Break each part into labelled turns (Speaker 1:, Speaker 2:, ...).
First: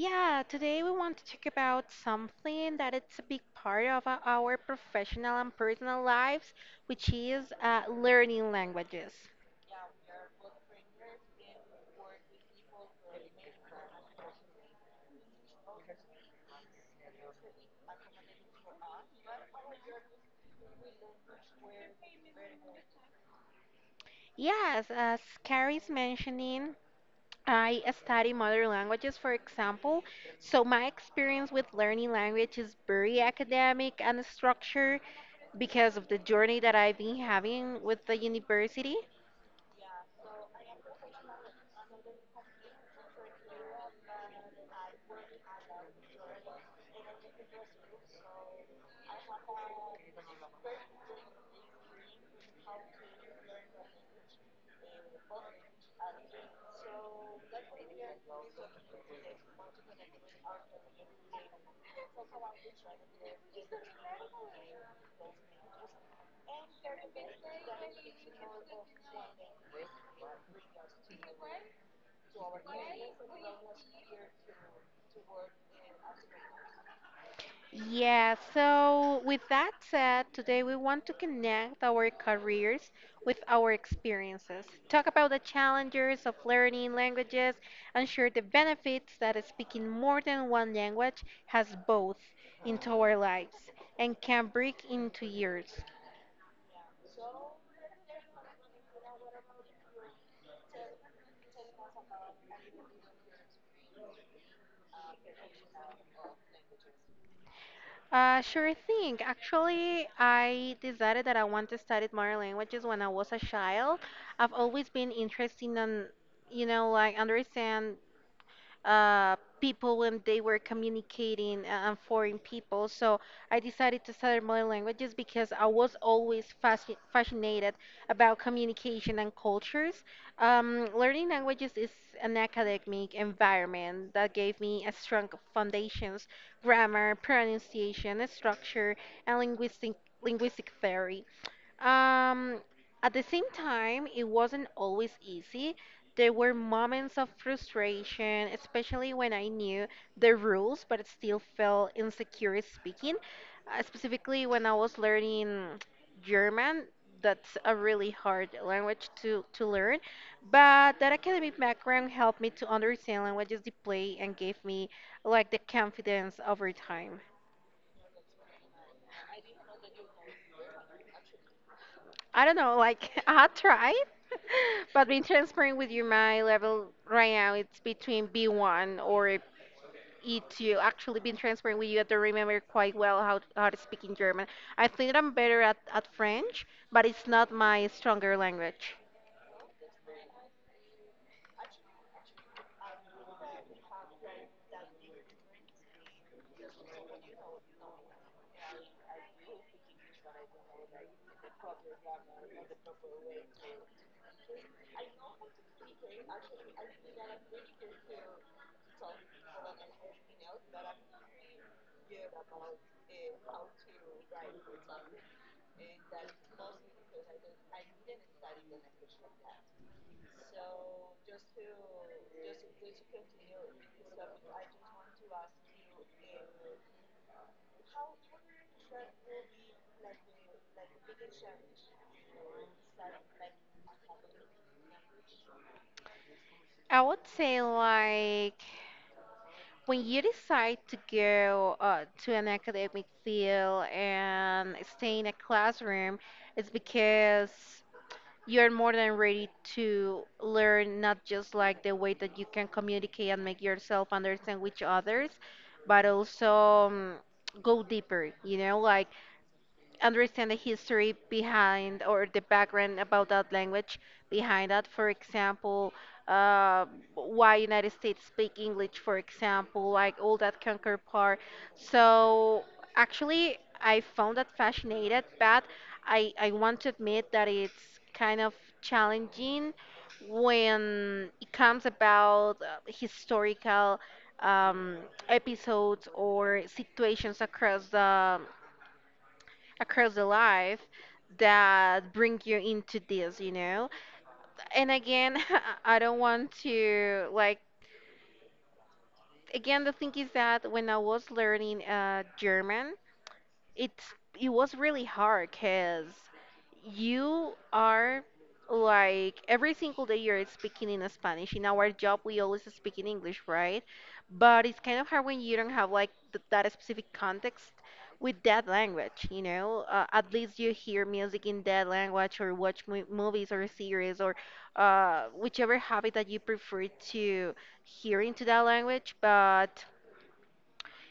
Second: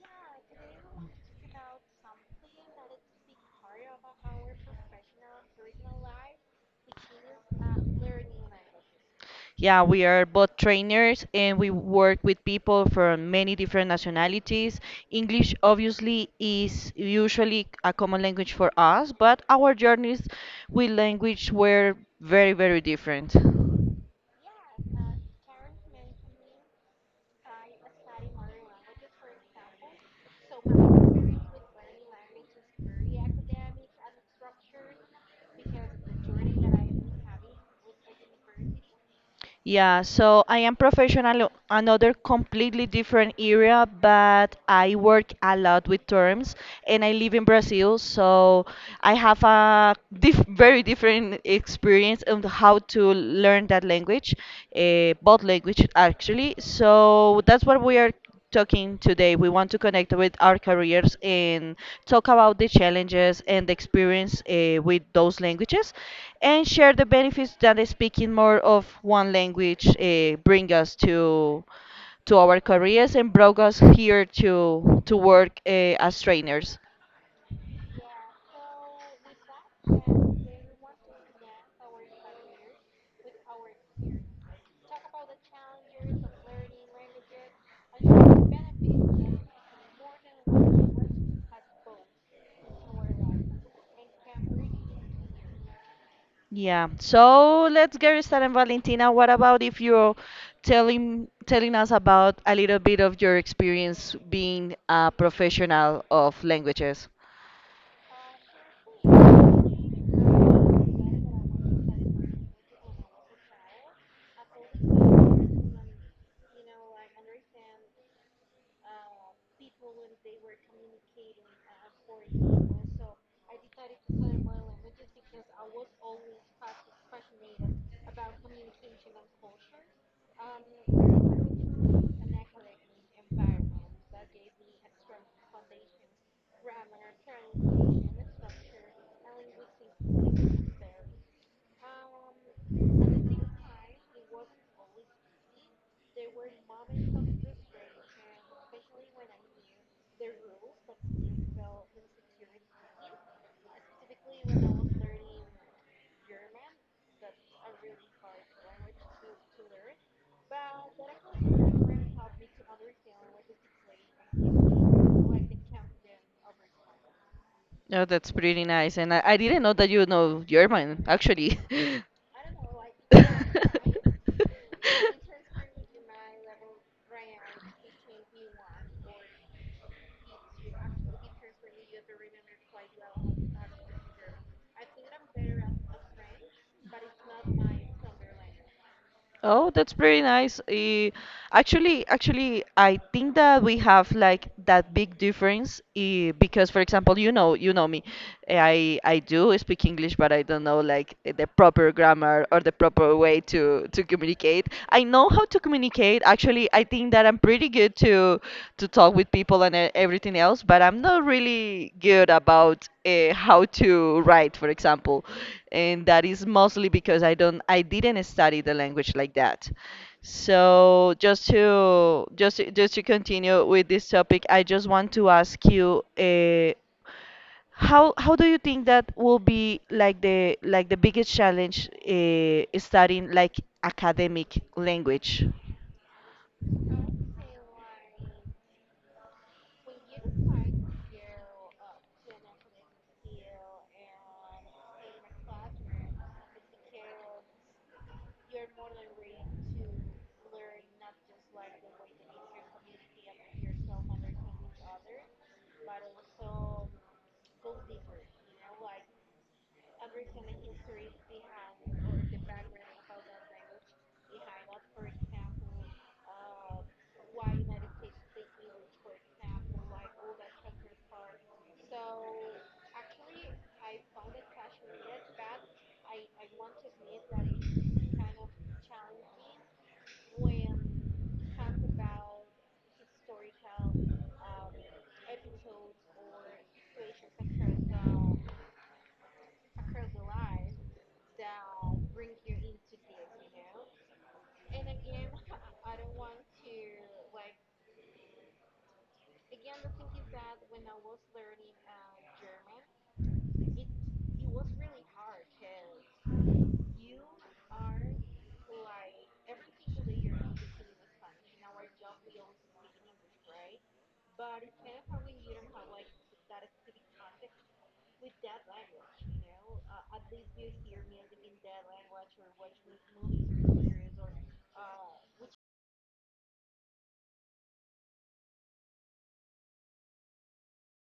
Speaker 1: Yeah, today we want to talk about something that it's a big part of our professional and personal lives, which is learning languages.
Speaker 2: yeah, we are both trainers and we work with people from many different nationalities. English, obviously, is usually a common language for us, but our journeys with language were very, very different.
Speaker 1: Yes, as Carrie's mentioning, I study modern languages, for example, so my experience with learning language is very academic and structured because of the journey that I've been having with the university.
Speaker 2: Yeah, so I am professional, another completely different area, but I work a lot with terms and I live in Brazil, so I have a diff very different experience on how to learn that language, both language actually. So that's what we are talking today, we want to connect with our careers and talk about the challenges and the experience with those languages and share the benefits that speaking more of one language bring us to our careers and brought us here to work as trainers.
Speaker 1: Yeah, so with that said, today we want to connect our careers with our experiences, talk about the challenges of learning languages, and share the benefits that speaking more than one language has both into our lives and can bring into yours.
Speaker 2: Yeah. So let's get started, Valentina. What about if you're telling us about a little bit of your experience being a professional of languages?
Speaker 1: Sure thing. Actually, I decided that I want to study more languages when I was a child. I've always been interested in, you know, like understand people when they were communicating and foreign people. So I decided to study modern languages because I was always fascinated about communication and cultures. Learning languages is an academic environment that gave me a strong foundations, grammar, pronunciation, structure, and linguistic theory. Um, at the same time, it wasn't always easy. There were moments of frustration, especially when I knew the rules, but it still felt insecure speaking. Specifically, when I was learning German, that's a really hard language to learn. But that academic background helped me to understand languages deeply and gave me like the confidence over time.
Speaker 2: Oh, that's pretty nice. And I didn't know that you know German, actually.
Speaker 1: I don't know, like I tried, but being transparent with you, my level right now it's between B1 or E2. Actually, being transparent with you, I don't remember quite well how to speak in German. I think that I'm better at French, but it's not my stronger language.
Speaker 2: Oh, that's pretty nice. Actually, I think that we have like that big difference because, for example, you know me, I do speak English, but I don't know like the proper grammar or the proper way to communicate. I know how to communicate. Actually, I think that I'm pretty good to talk with people and everything else, but I'm not really good about how to write, for example, and that is mostly because I didn't study the language like that. So just to continue with this topic, I just want to ask you. How do you think that will be like the biggest challenge studying like academic language?
Speaker 1: I would say like when you decide to go to an academic field and stay in a classroom, it's because you're more than ready to learn not just like the way that you can communicate and make yourself understand with others, but also um, go deeper, you know, like understand the history behind or the background about that language behind that. For example, uh, why United States speak English, for example, like all that conquer part. So actually, I found that fascinated, but I want to admit that it's kind of challenging when it comes about historical um, episodes or situations across the life that bring you into this, you know. And again, I don't want to like again the thing is that when I was learning German, it's it was really hard because you are like every single day you're speaking in Spanish. In our job, we always speak in English, right? But it's kind of hard when you don't have like th that specific context with that language, you know? At least you hear music in that language or watch mo movies or series or whichever habit that you prefer to hear into that language. But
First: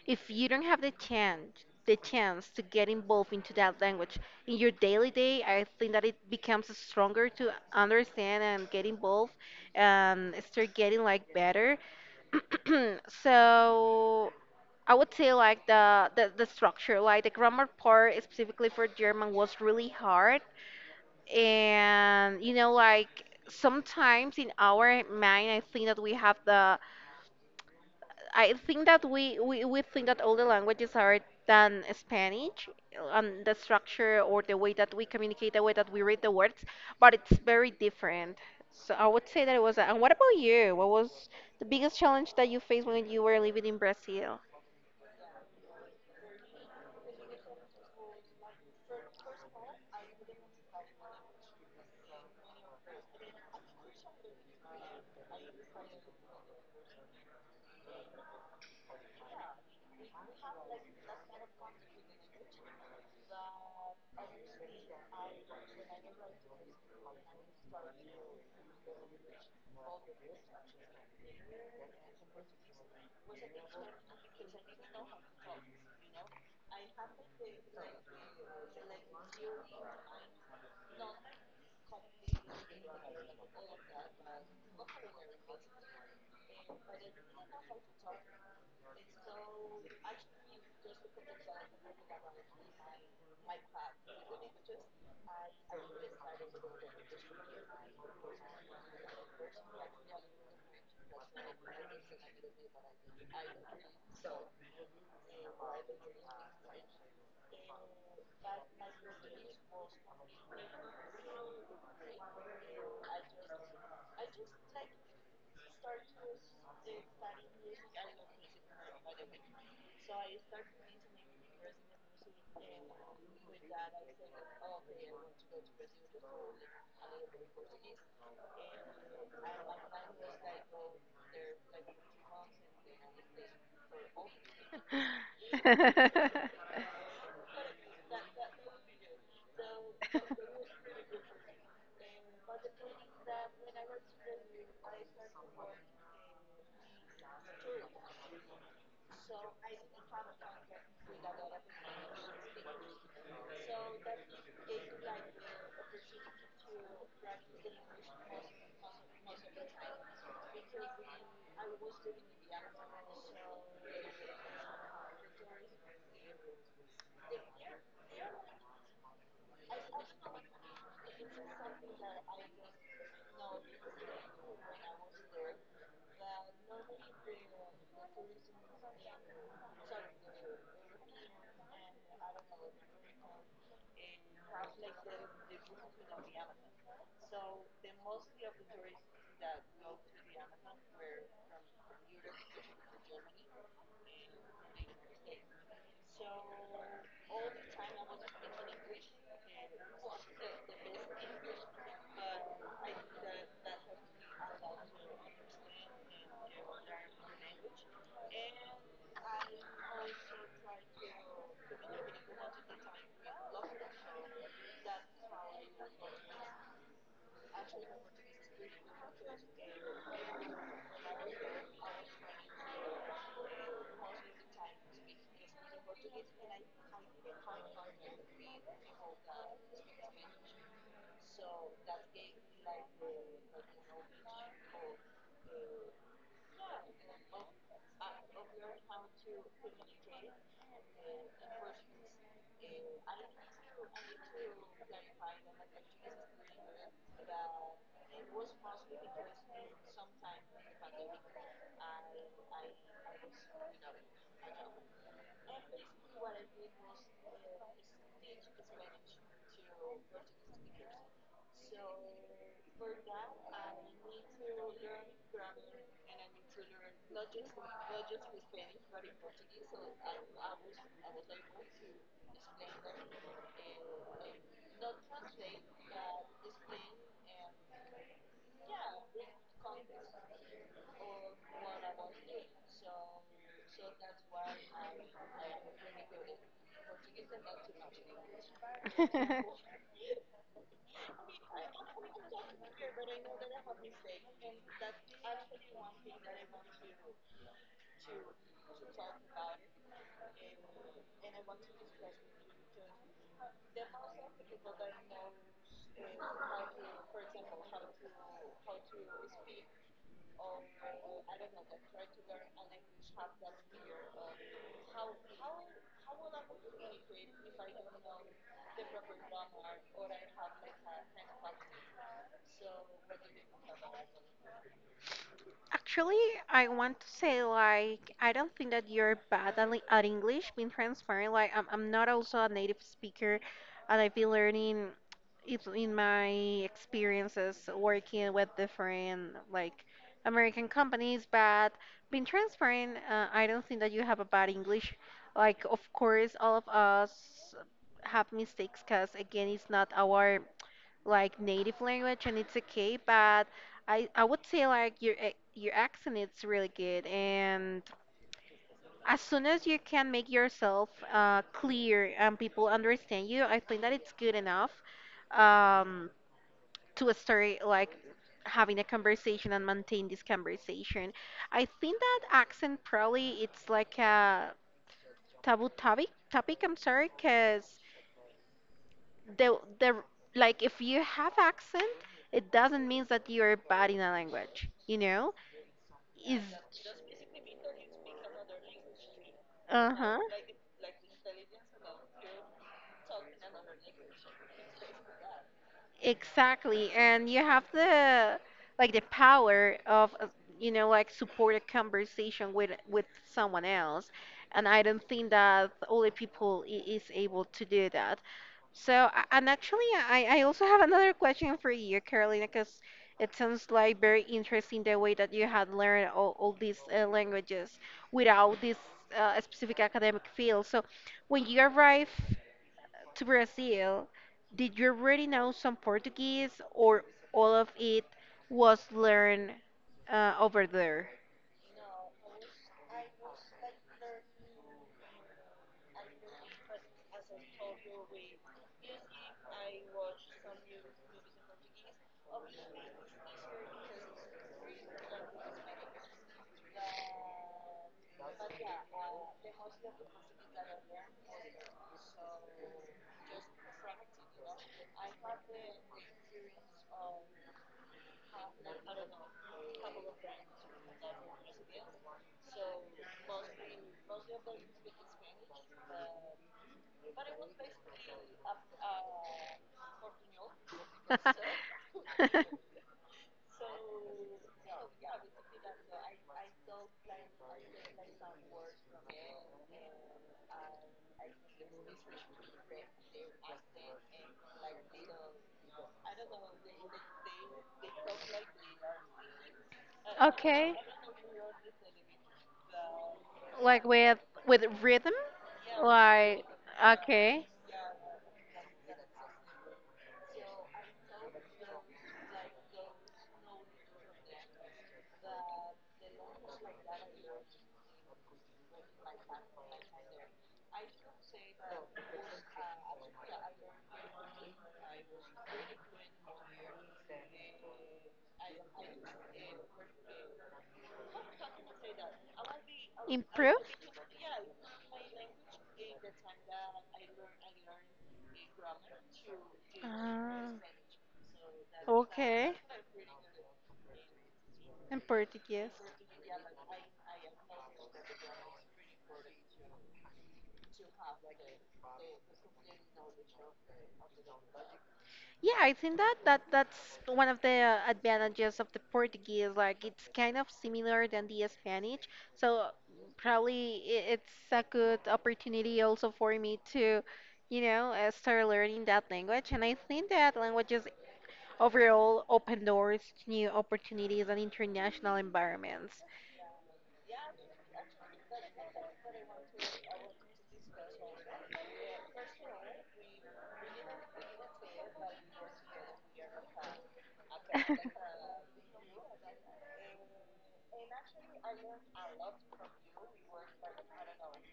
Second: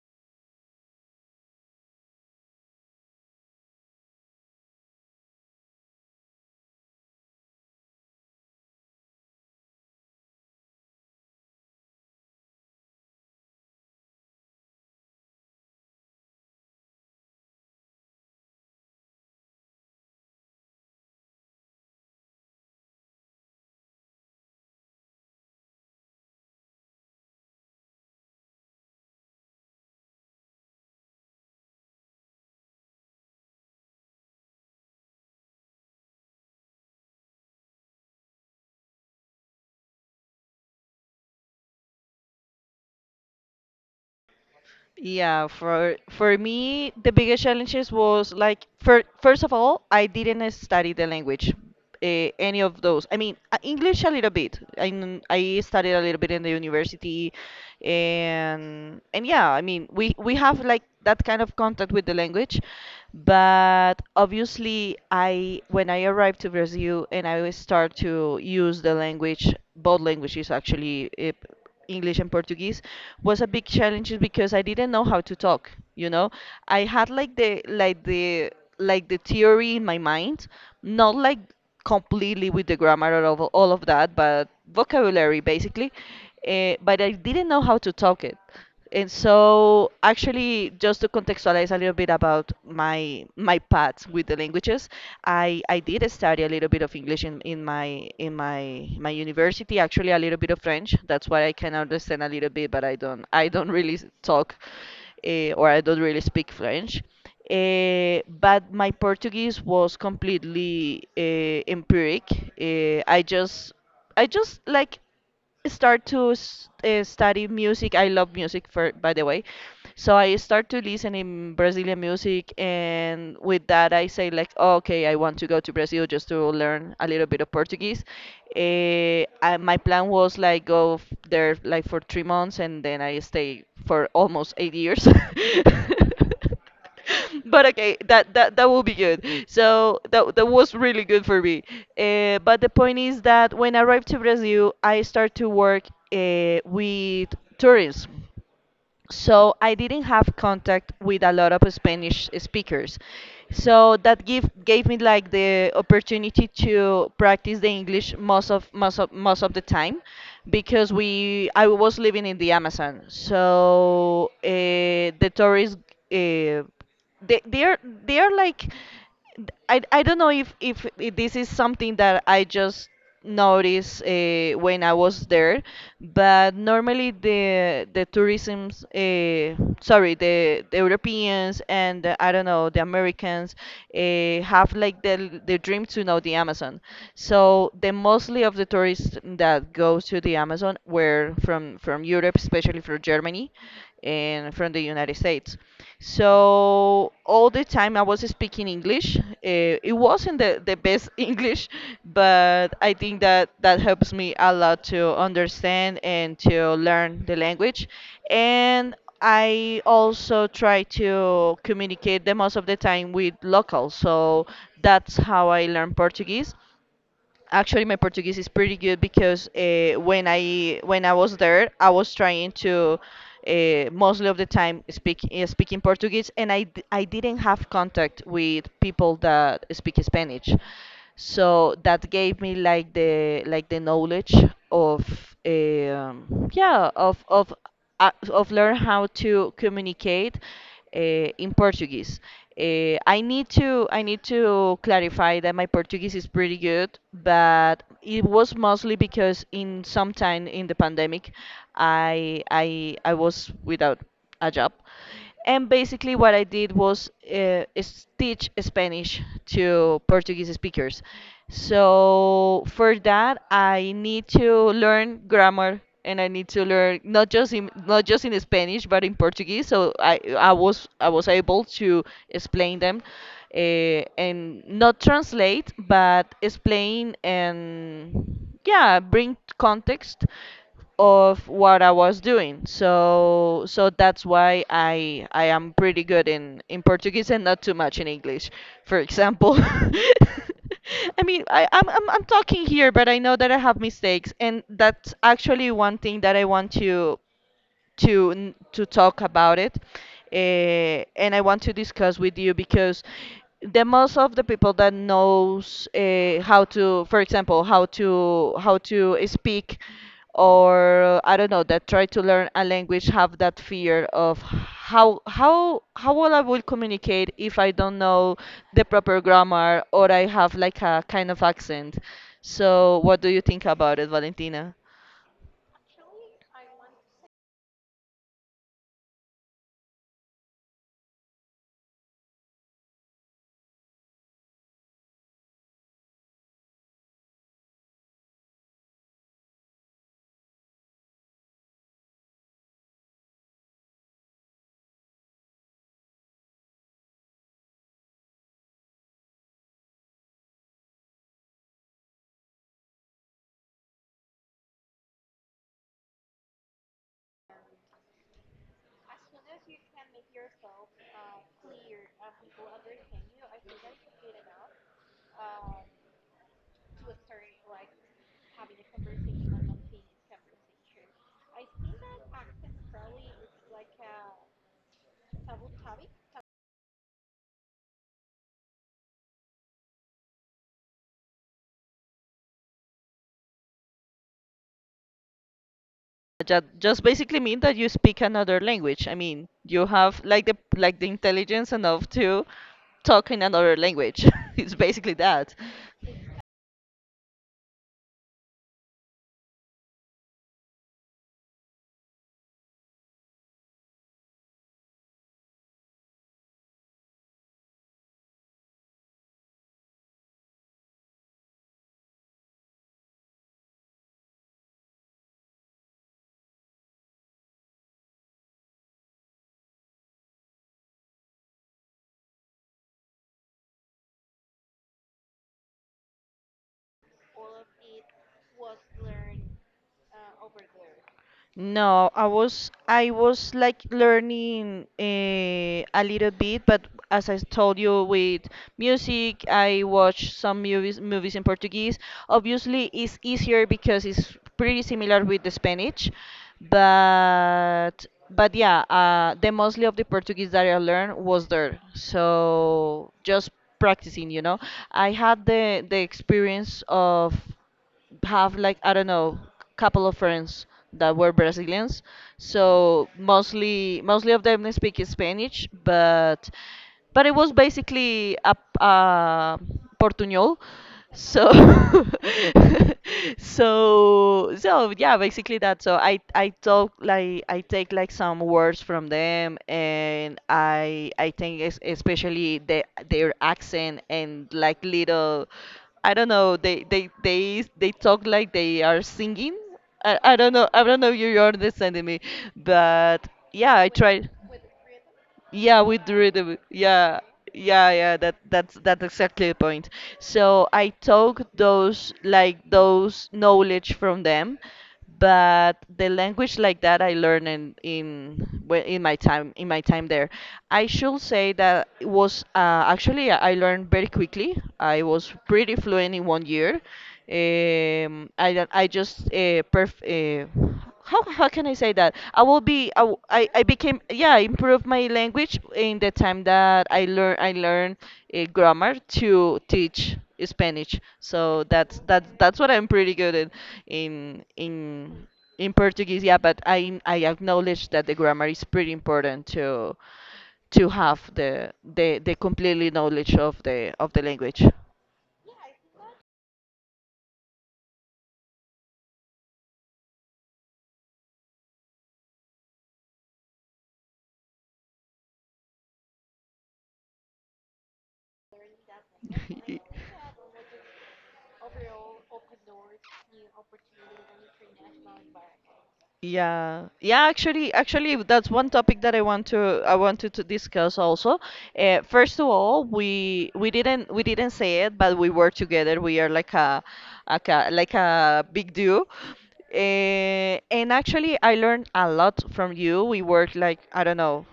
Speaker 1: if you don't have the chance to get involved into that language in your daily day, I think that it becomes stronger to understand and get involved and start getting like better. So I would say like the structure, like the grammar part specifically for German, was really hard. And you know, like sometimes in our mind, I think that we think that all the languages are than Spanish on the structure or the way that we communicate, the way that we read the words, but it's very different. So I would say that it was a, and what about you? What was the biggest challenge that you faced when you were living in Brazil?
Speaker 2: Yeah, for me, the biggest challenges was like first of all, I didn't study the language, any of those. I mean, English a little bit. I studied a little bit in the university, and yeah, I mean, we have like that kind of contact with the language, but obviously, I when I arrived to Brazil and I start to use the language, both languages actually, English and Portuguese was a big challenge because I didn't know how to talk. I had like the like the theory in my mind, not like completely with the grammar and all of that, but vocabulary basically. But I didn't know how to talk it. And so, actually, just to contextualize a little bit about my path with the languages, I did study a little bit of English in my my university. Actually, a little bit of French. That's why I can understand a little bit, but I don't really talk, or I don't really speak French. But my Portuguese was completely empiric. Uh, I just I just like start to study music. I love music, for by the way. So I start to listen in Brazilian music, and with that, I say like, "Oh, okay, I want to go to Brazil just to learn a little bit of Portuguese. My plan was like there like for 3 months, and then I stay for almost 8 years." But okay, that will be good, so that was really good for me. But the point is that when I arrived to Brazil, I started to work with tourism, so I didn't have contact with a lot of Spanish speakers, so that give gave me like the opportunity to practice the English most of the time because we I was living in the Amazon, so the tourists uh, they're like I don't know if this is something that I just noticed when I was there, but normally the tourism, sorry, the Europeans and I don't know the Americans have like the dream to know the Amazon. So the mostly of the tourists that goes to the Amazon were from Europe, especially from Germany, and from the United States. So all the time I was speaking English. It wasn't the best English, but I think that that helps me a lot to understand and to learn the language. And I also try to communicate the most of the time with locals. So that's how I learn Portuguese. Actually, my Portuguese is pretty good because when I was there, I was trying to mostly of the time speaking Portuguese, and I didn't have contact with people that speak Spanish, so that gave me like the knowledge of yeah of learn how to communicate uh, in Portuguese. I need to clarify that my Portuguese is pretty good, but it was mostly because in some time in the pandemic, I was without a job. And basically, what I did was is teach Spanish to Portuguese speakers. So for that, I need to learn grammar and I need to learn not just in Spanish but in Portuguese. So I was able to explain them and not translate but explain and yeah bring context of what I was doing. So that's why I am pretty good in Portuguese and not too much in English. For example, I mean, I'm talking here, but I know that I have mistakes, and that's actually one thing that I want to talk about it, and I want to discuss with you because the most of the people that knows how to, for example, how to speak, or I don't know, that try to learn a language have that fear of how will I will communicate if I don't know the proper grammar or I have like a kind of accent. So what do you think about it, Valentina?
Speaker 1: Actually, I want to say like I don't think that you're bad at, at English. Being transparent, like I'm not also a native speaker, and I've been learning it in my experiences working with different like American companies. But being transparent, I don't think that you have a bad English. Like of course, all of us have mistakes, cause again, it's not our like native language and it's okay. But I would say like your your accent it's really good, and as soon as you can make yourself clear and people understand you, I think that it's good enough um, to start like having a conversation and maintain this conversation. I think that accent probably it's like a taboo topic, I'm sorry, because the like if you have accent, it doesn't mean that you're bad in a language, you know. Is
Speaker 2: That just basically mean that you speak another language. I mean, you
Speaker 1: uh-huh,
Speaker 2: have like the intelligence enough to talk in another language. It's basically that.
Speaker 1: exactly. And you have the like the power of, you know, like support a conversation with someone else, and I don't think that all the people is able to do that. So, and actually, I also have another question for you, Carolina, because it sounds like very interesting the way that you had learned all these languages without this specific academic field. So, when you arrived to Brazil, did you already know some Portuguese or all of it was learned over there?
Speaker 2: No, I was like learning a little bit, but as I told you with music, I watch some movies in Portuguese. Obviously, it's easier because it's pretty similar with the Spanish, but yeah, the mostly of the Portuguese that I learned was there. So just practicing. I had the experience of have like I don't know, couple of friends that were Brazilians. So mostly of them they speak Spanish, but it was basically a Portuñol. So so yeah, basically that. So I talk like I take like some words from them, and I think especially their accent and like little. I don't know. They talk like they are singing. I don't know.
Speaker 1: Okay.
Speaker 2: I don't know if you're understanding me, but yeah,
Speaker 1: Like
Speaker 2: I tried.
Speaker 1: with rhythm?
Speaker 2: Yeah, we do it.
Speaker 1: Like
Speaker 2: Yeah,
Speaker 1: okay.
Speaker 2: yeah, yeah. That's exactly the point. So I took those like those knowledge from them, but the language like that I learned in in my time there. I should say that it was actually I learned very quickly. I was pretty fluent in one year. I don't- I just perf how can I say that? I will be
Speaker 1: Improve?
Speaker 2: I became, yeah, improve my language in the time that I learn grammar to teach
Speaker 1: Ah,
Speaker 2: Spanish. So
Speaker 1: okay.
Speaker 2: that's what I'm pretty good in in in
Speaker 1: In Portuguese.
Speaker 2: in Portuguese. Yeah, but I acknowledge that the grammar is pretty important to have the completely knowledge of the language.
Speaker 1: Yeah, I think that, that's one of the advantages of the Portuguese. Like it's kind of similar than the Spanish, so probably it's a good opportunity also for me to, you know, start learning that language. And I think that languages overall open doors to new opportunities and international environments.
Speaker 2: Yeah, yeah, actually, that's one topic that I wanted to discuss also. First of all, we didn't say it, but we were together. We are like a, like a like a big duo. And actually, I learned a lot from you. We worked like I don't know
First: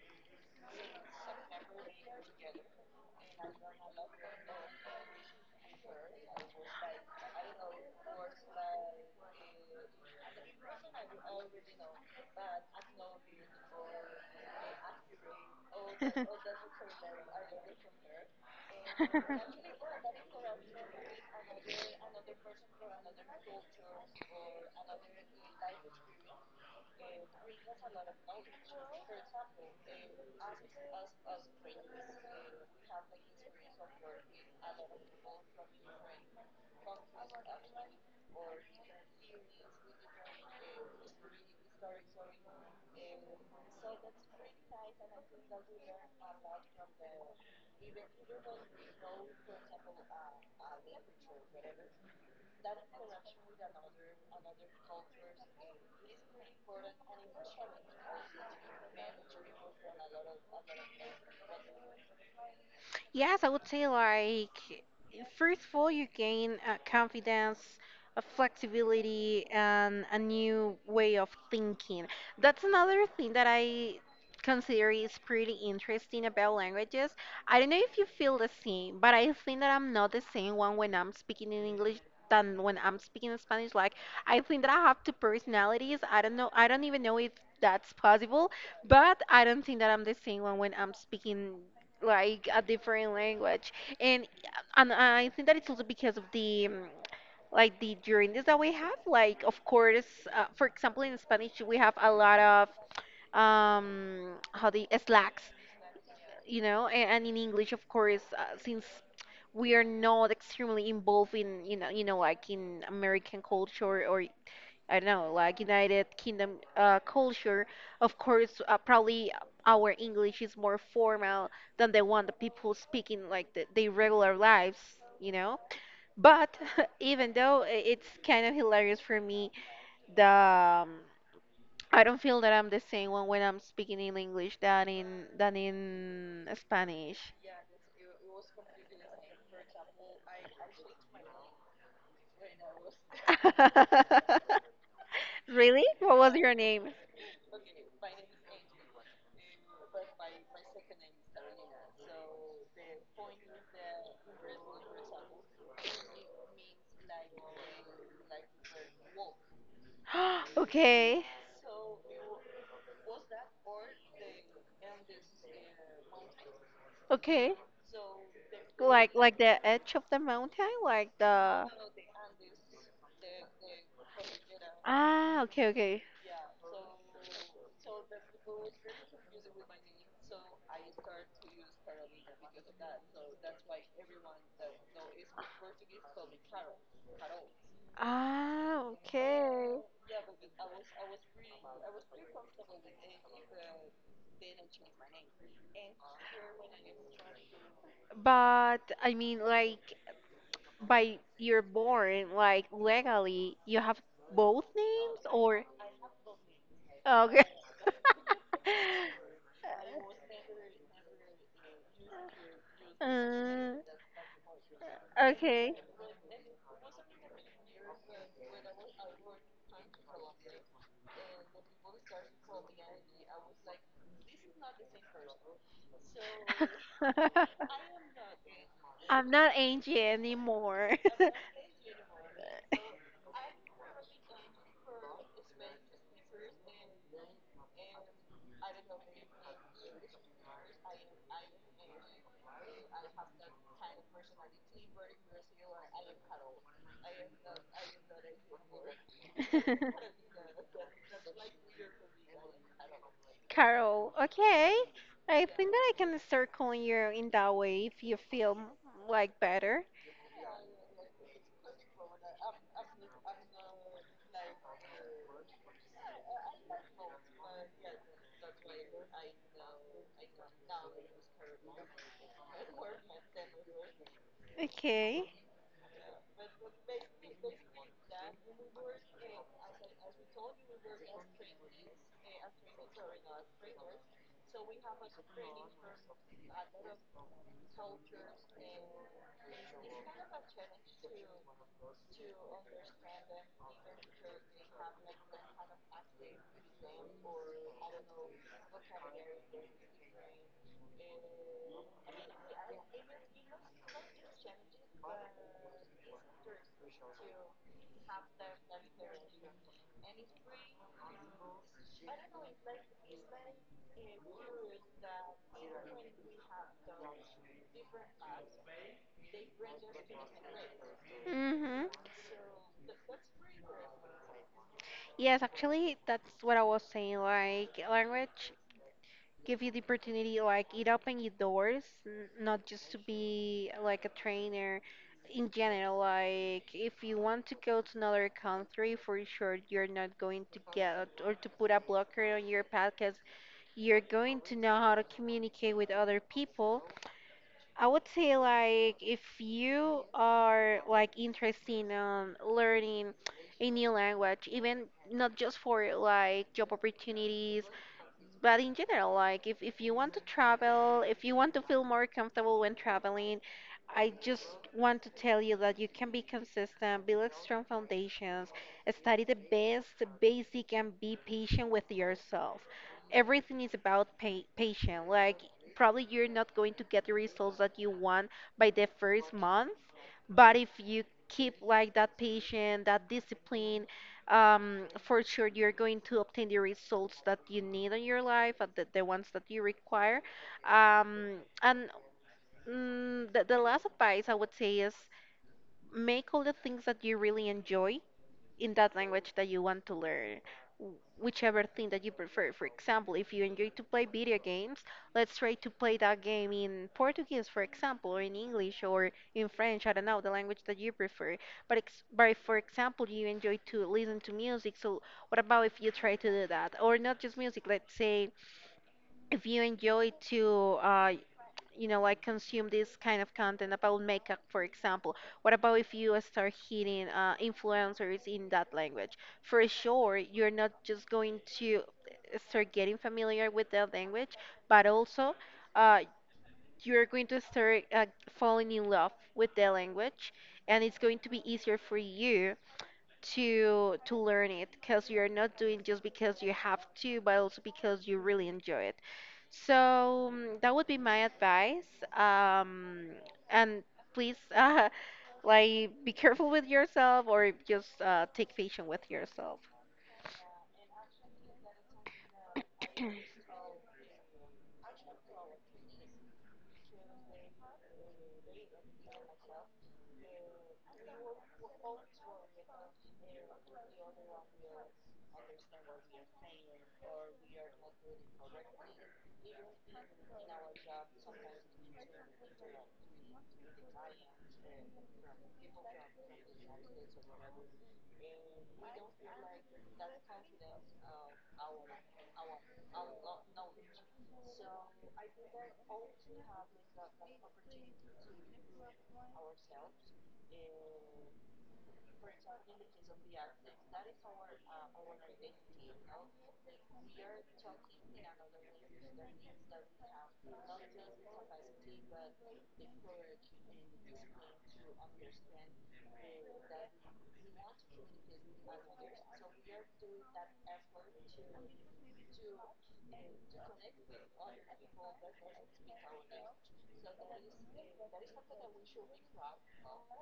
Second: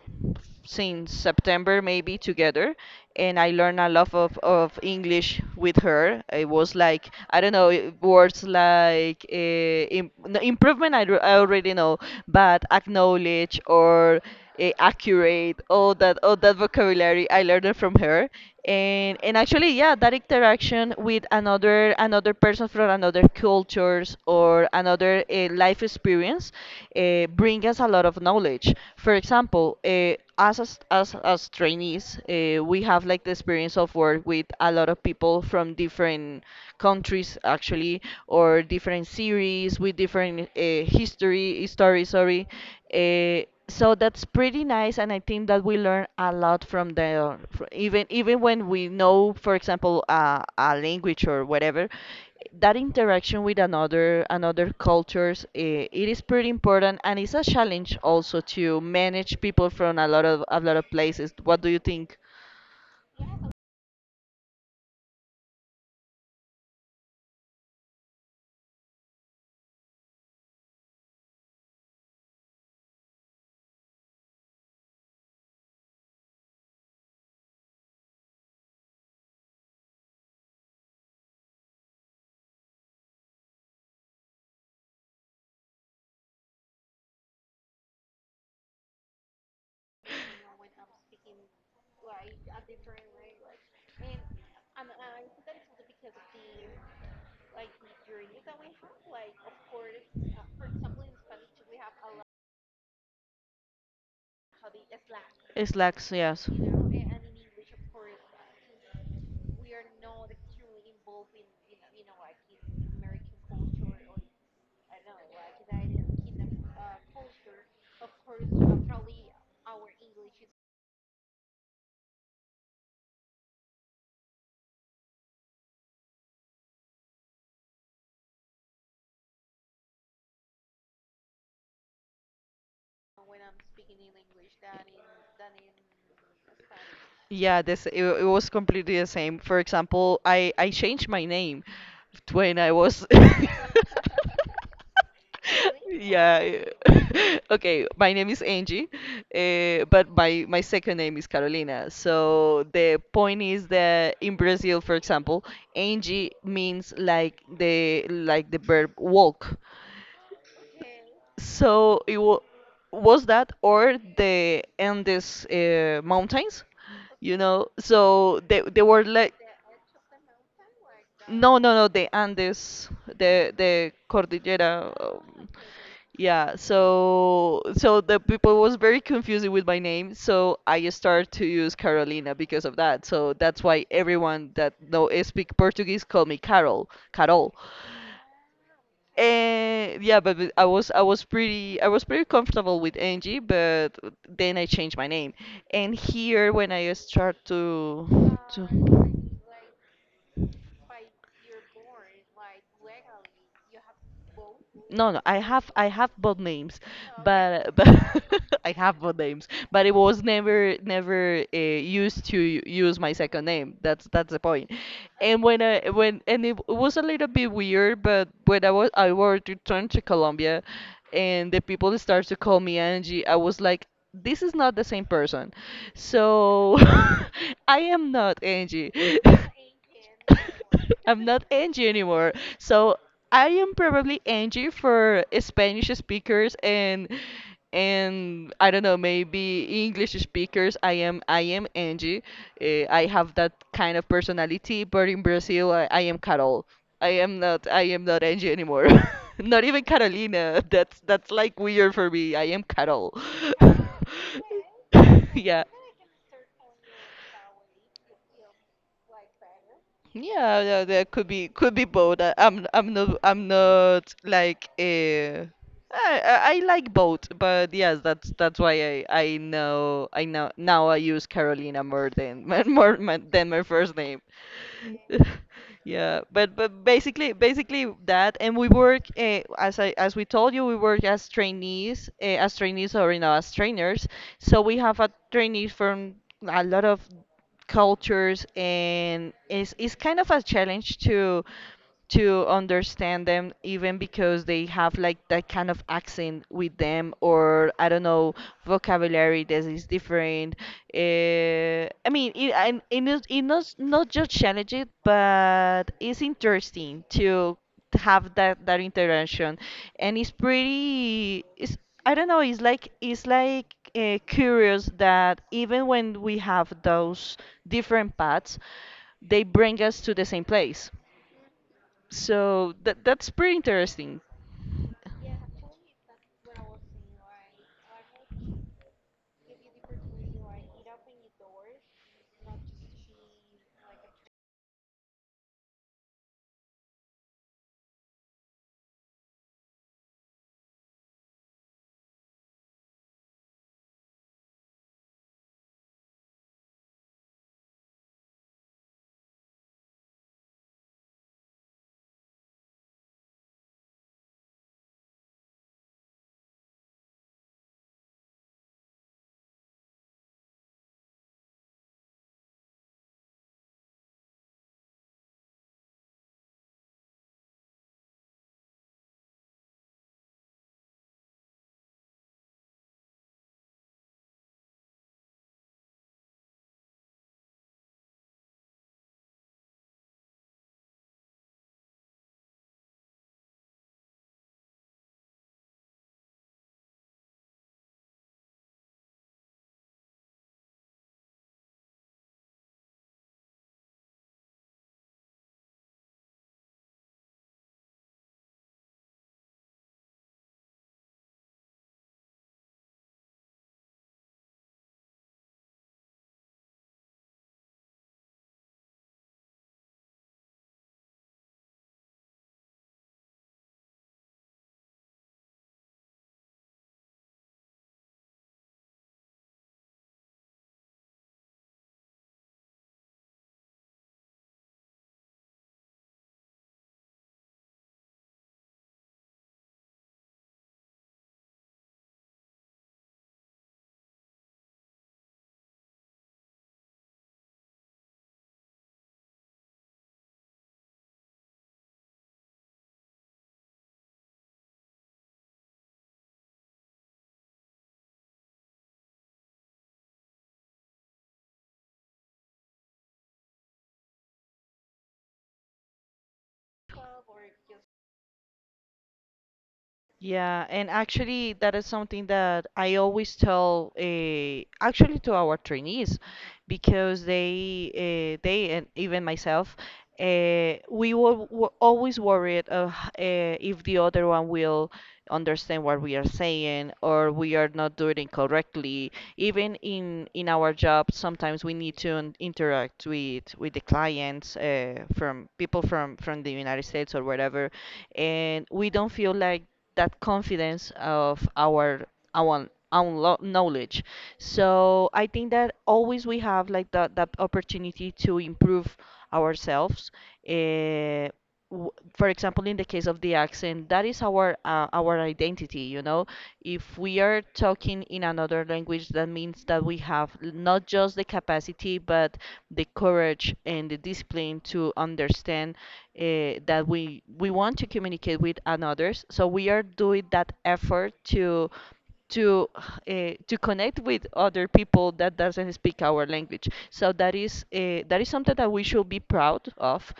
Speaker 2: since September maybe together, and I learned a lot of English with her. It was like I don't know words like im- no, improvement I already know, but acknowledge or accurate, all that vocabulary I learned it from her, and actually, yeah, that interaction connection with another person from another cultures or another life experience bring us a lot of knowledge. For example, as trainees, we have like the experience of work with a lot of people from different countries actually, or different series with different history stories. Sorry. So that's pretty nice, and I think that we learn a lot from there even when we know, for example, a language or whatever. That interaction with another cultures, it is pretty important, and it's a challenge also to manage people from a lot of places. What do you think?
Speaker 1: Yes, I would say like first of all, you gain confidence, flexibility, and a new way of thinking. That's another thing that I consider is pretty interesting about languages. I don't know if you feel the same, but I think that I'm not the same one when I'm speaking in English than when I'm speaking in Spanish. Like I think that I have two personalities. I don't know. I don't even know if that's possible, but I don't think that I'm the same one when I'm speaking like a different language. and and I think that it's also because of the like the journeys that we have, like of course, for example in Spanish we have a lot of, how, the slacks,
Speaker 2: It's lax, yes.
Speaker 1: you know. And in English, of course, since we are not extremely involved in, you know, like in American culture, or I don't know, like United Kingdom culture. Of course, probably our English is more formal than the one that people speak in like the, their regular lives, you know. But even though it's kind of hilarious for me, the I don't feel that I'm the same one when I'm speaking in English than in Spanish.
Speaker 2: Yeah, this it was completely the same. For example, I changed my name when I was
Speaker 1: Really? What was your
Speaker 2: Yeah.
Speaker 1: name?
Speaker 2: Okay, my name is Angie, but my second name is Carolina. So the point is that in Brazil, for example, Angie means like the verb walk.
Speaker 1: Okay,
Speaker 2: So it wa was that or the Andes mountains, you
Speaker 1: okay.
Speaker 2: know? So they were like
Speaker 1: Like the edge of the mountain, like
Speaker 2: no
Speaker 1: the
Speaker 2: no no the Andes, the Cordillera.
Speaker 1: Ah, okay, okay.
Speaker 2: Yeah, so the people was very confusing with my name, so I started to use Carolina because of that. So that's why everyone that know speak Portuguese call me Carol, Carol.
Speaker 1: Ah, okay.
Speaker 2: Yeah, but I was pretty comfortable with Angie, but then I changed my name. And here when I start to
Speaker 1: But I mean, like by you're born, like legally, you have both
Speaker 2: no,
Speaker 1: names
Speaker 2: I
Speaker 1: or
Speaker 2: have I have both names,
Speaker 1: okay.
Speaker 2: but I have both names, but it was never used to use my second
Speaker 1: Uh,
Speaker 2: name. That's the point. And when
Speaker 1: okay.
Speaker 2: I when and it was a little bit weird, but when I were to turn to Colombia. And the people start to call me Angie. I was like, this is not the same person. So I am not Angie.
Speaker 1: I'm not Angie anymore.
Speaker 2: I'm not Angie anymore. So I am probably Angie for Spanish speakers, and I don't know, maybe English speakers. I am Angie. I have that kind of personality, but in Brazil, I am Carol. I am not Angie anymore. Not even Carolina. That's like weird for me. I am Carol.
Speaker 1: Carol, okay. I
Speaker 2: Yeah.
Speaker 1: think that I can start calling you in that way if you feel like better.
Speaker 2: Yeah, yeah, that could be both. I'm not like I like both, but yes, that's why I know now I use Carolina more than than my first name.
Speaker 1: Okay.
Speaker 2: Yeah, but basically that, and we work as we told you, we work as trainees, as trainees, or you know, as trainers. So we have a trainees from a lot of cultures, and it's kind of a challenge to understand them, even because they have like that kind of accent with them, or I don't know, vocabulary that is different. I mean, it, and it, is- it not just challenging, but it's interesting to have that interaction, and it's I don't know, it's like curious, that even when we have those different paths, they bring us to the same place.
Speaker 1: Mm-hmm.
Speaker 2: So that's pretty interesting.
Speaker 1: Yes, actually, that's what I was saying. Like, language give you the opportunity, like, it open your doors, not just to be like a trainer. In general, like, if you want to go to another country, for sure, you're not going to get or to put a blocker on your path because you're going to know how to communicate with other people. I would say like if you are like interested in, learning a new language, even not just for like job opportunities but in general, like if you want to travel, if you want to feel more comfortable when traveling, I just want to tell you that you can be consistent, build strong foundations, study the best basic, and be patient with yourself. Everything is about patient. Like probably you're not going to get the results that you want by the first month, but if you keep like that patient, that discipline, for sure you're going to obtain the results that you need in your life and the ones that you require. Um, and the last advice I would say is make all the things that you really enjoy in that language that you want to learn, whichever thing that you prefer. For example, if you enjoy to play video games, let's try to play that game in Portuguese, for example, or in English or in French, I don't know, the language that you prefer. But, but if, for example, you enjoy to listen to music, so what about if you try to do that, or not just music, let's say. If you enjoy to, you know, I consume this kind of content about makeup, for example. What about if you start hitting influencers in that language? For sure, you're not just going to, start getting familiar with the language, but also uh, you're going to start falling in love with the language, and it's going to be easier for you to learn it because you're not doing just because you have to, but also because you really enjoy it. So, mm, that would be my advice. Um, and please, like, be careful with yourself, or just take patience with yourself.
Speaker 2: Yeah, and actually, that is something that I always tell, actually, to our trainees. Because they and even myself, we were always worried of if the other one will understand what we are saying, or we are not doing it correctly. Even in our job, sometimes we need to interact with the clients, from people from the United States or wherever, and we don't feel like that confidence of our own knowledge. So I think that always we have like that opportunity to improve ourselves. Uh, w- for example, in the case of the accent, that is our identity. You know, if we are talking in another language, that means that we have not just the capacity, but the courage and the discipline to understand that we want to communicate with others. So we are doing that effort to connect with other people that doesn't speak our language. So that is something that we should be proud of.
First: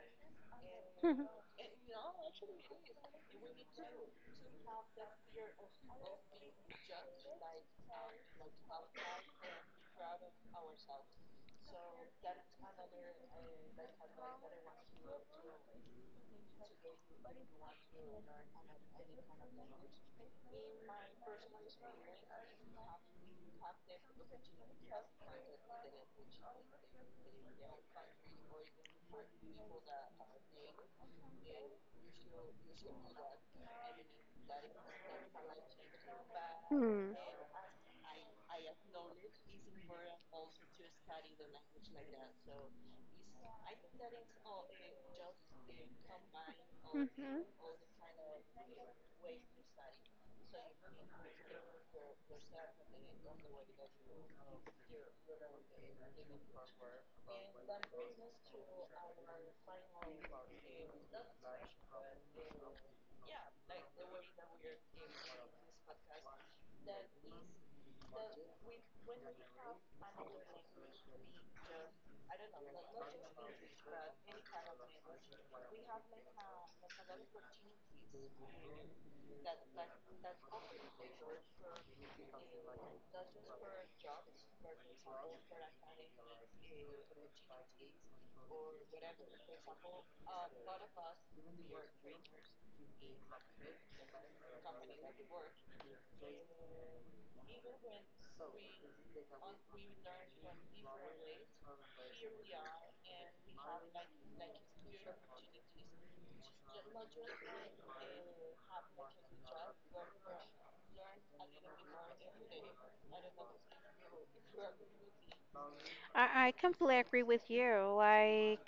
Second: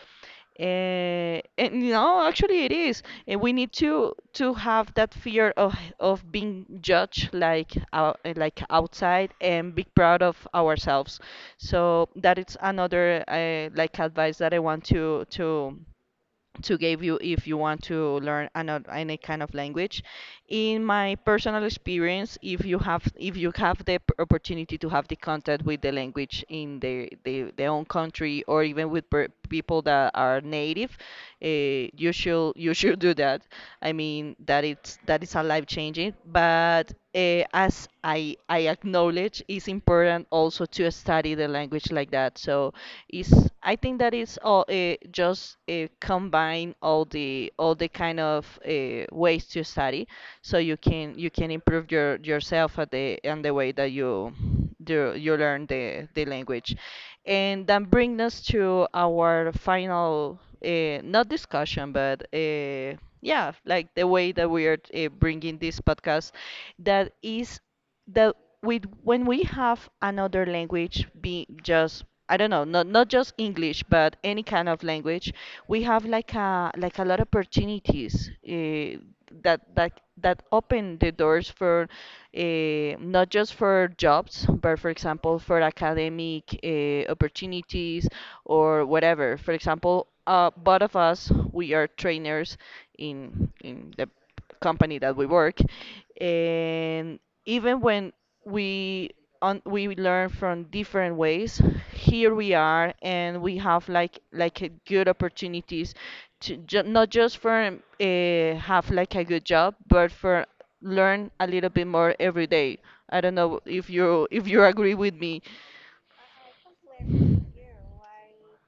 Speaker 2: And no, actually it is. And we need to have that fear of being judged like outside, and be proud of ourselves. So that is another like advice that I want to give you if you want to learn another any kind of language. In my personal experience, if you have the opportunity to have the contact with the language in the own country, or even with people that are native. You should do that. I mean that it's that is a life changing, but as I acknowledge, it's important also to study the language like that. So it's I think that is all, just combine all
Speaker 1: Mhm.
Speaker 2: the kind of ways to study, so you can improve yourself at the and the way that you learn the language. And that brings us to our final, not discussion, but yeah, like the way that we are bringing this podcast, that is the with when we have another language, be just I don't know, not just English but any kind of language. We have like a lot of opportunities, that open the doors for, not just for jobs, but for example for academic opportunities or whatever. For example, both of us, we are trainers in the company that we work, and even when we we learn from different ways, here we are, and we have like a good opportunities not just for have like a good job, but for learn a little bit more every day. I don't know if you agree with me.
Speaker 1: I completely agree with you. Like,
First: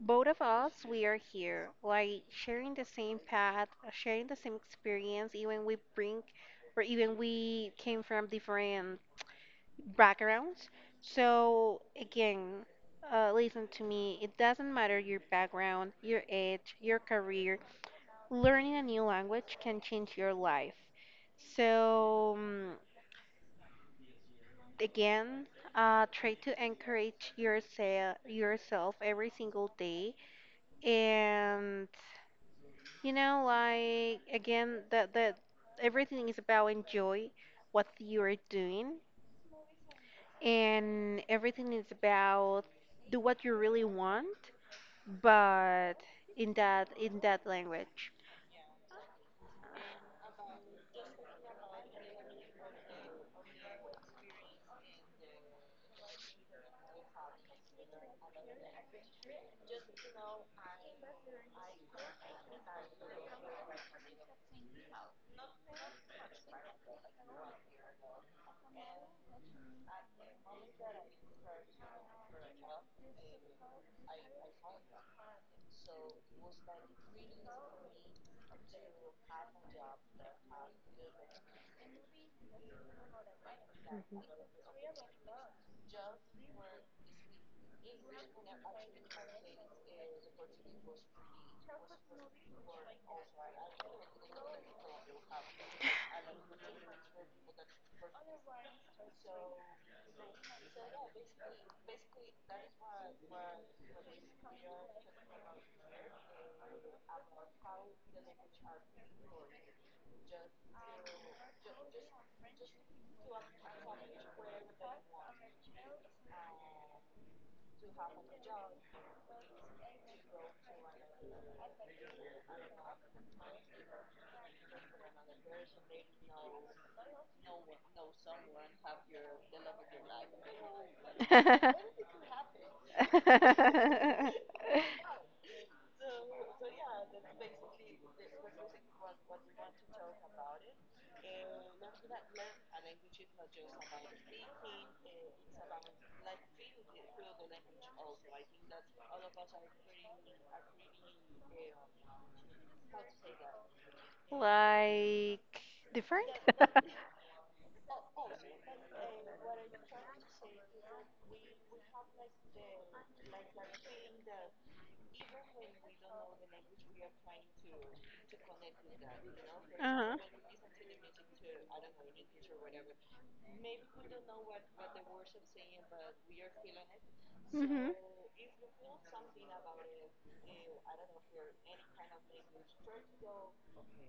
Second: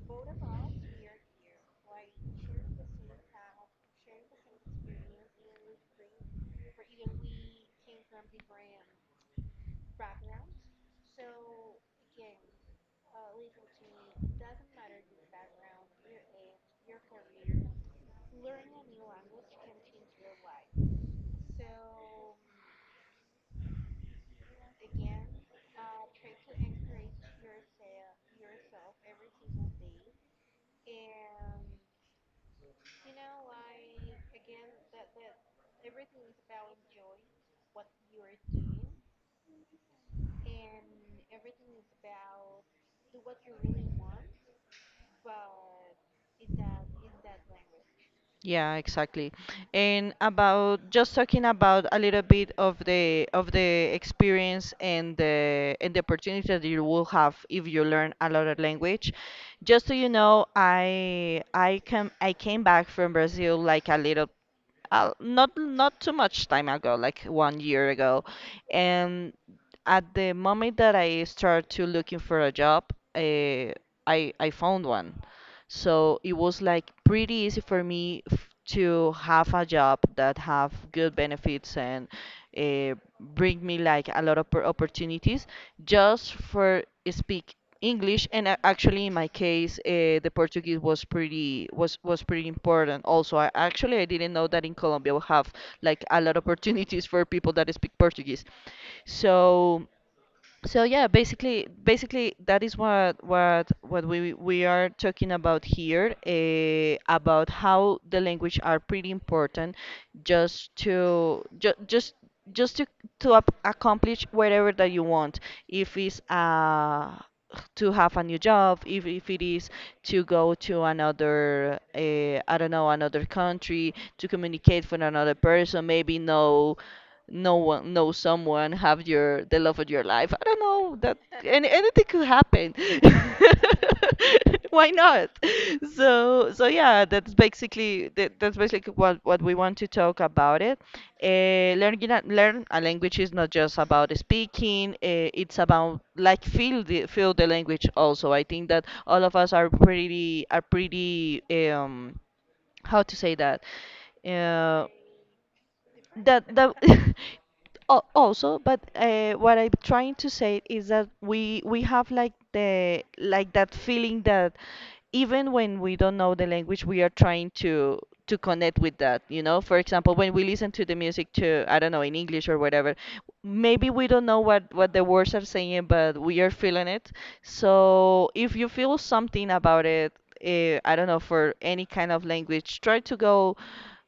Speaker 1: both of us, we are here, like, sharing the same path, sharing the same experience, even we bring, or even we came from different backgrounds. So, again, listen to me, it doesn't matter your background, your age, your career, learning a new language can change your life. So, mm, again, try to encourage yourself every single day, and you know, like again, that that everything is about enjoy what you're doing, and everything is about do what you really want, but in that language.
Speaker 2: Yeah, exactly. And about just talking about a little bit of the experience and the opportunity that you will have if you learn another language. Just so you know, I came back from Brazil like a little, not too much time ago, like one year ago, and at the moment that I started to looking for a job, uh, I found one, so it was like pretty easy for to have a job that have good benefits and, uh, bring me like a lot
Speaker 1: Mhm.
Speaker 2: of opportunities just for speak. English, actually in my case, the Portuguese was pretty important. Also, I actually I didn't know that in Colombia we have like a lot of opportunities for people that speak Portuguese. So. So yeah, basically that is what we are talking about here, about how the language are pretty important, just to ju just to ap- accomplish whatever that you want. If it's, to have a new job, if it is to go to another, I don't know, another country, to communicate with another person, maybe know. No one, know someone, have your the love of your life. I don't know, that anything could happen. Why not? So yeah, that's basically that, that's basically what we want to talk about it. Learn a language is not just about speaking. It's about like feel the language also. I think that all of us are pretty um how to say that. Uh,
Speaker 1: Like different?
Speaker 2: that the Also, but what I'm trying to say is that we have like the like that feeling that even when we don't know the language, we are trying to
Speaker 1: Uh-huh.
Speaker 2: connect with that, you know, for example when we listen to the music, to I don't know, in English or whatever. Maybe we don't know what the words are saying, but we are feeling it.
Speaker 1: Hmm.
Speaker 2: So if you feel something about it, I don't know, for any kind of language, try to go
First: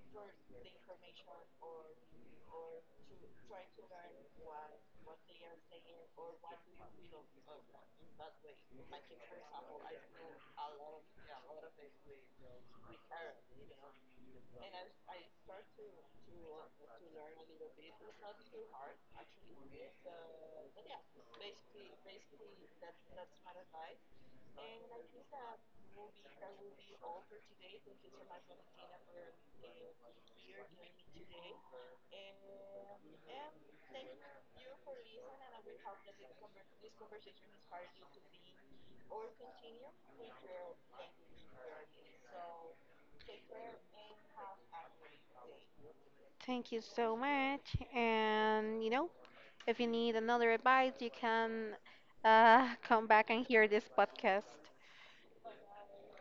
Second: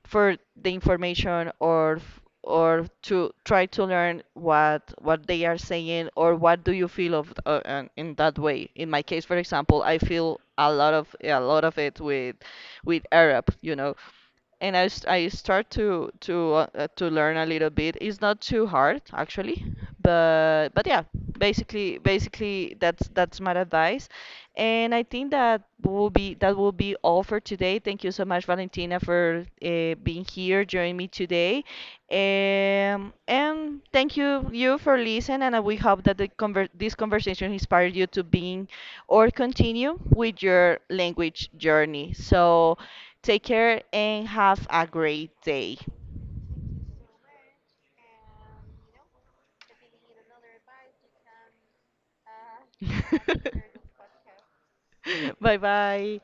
Speaker 2: for the information, or to try to learn what they are saying, or what do you feel of, in that way. In my case, for example, I feel a lot of it with Arab, you know, and I start to learn a little bit. It's not too hard actually, but yeah, basically that's my advice. And I think that will be all for today. Thank you so much, Valentina, for being here, joining me today. And thank you for listening. And we hope that the conver this conversation inspired you to being or continue with your language journey. So take care and have a great day.
Speaker 1: Thank you so much. And you know, if you need another advice, you can come back and hear this podcast.
Speaker 2: Bye bye.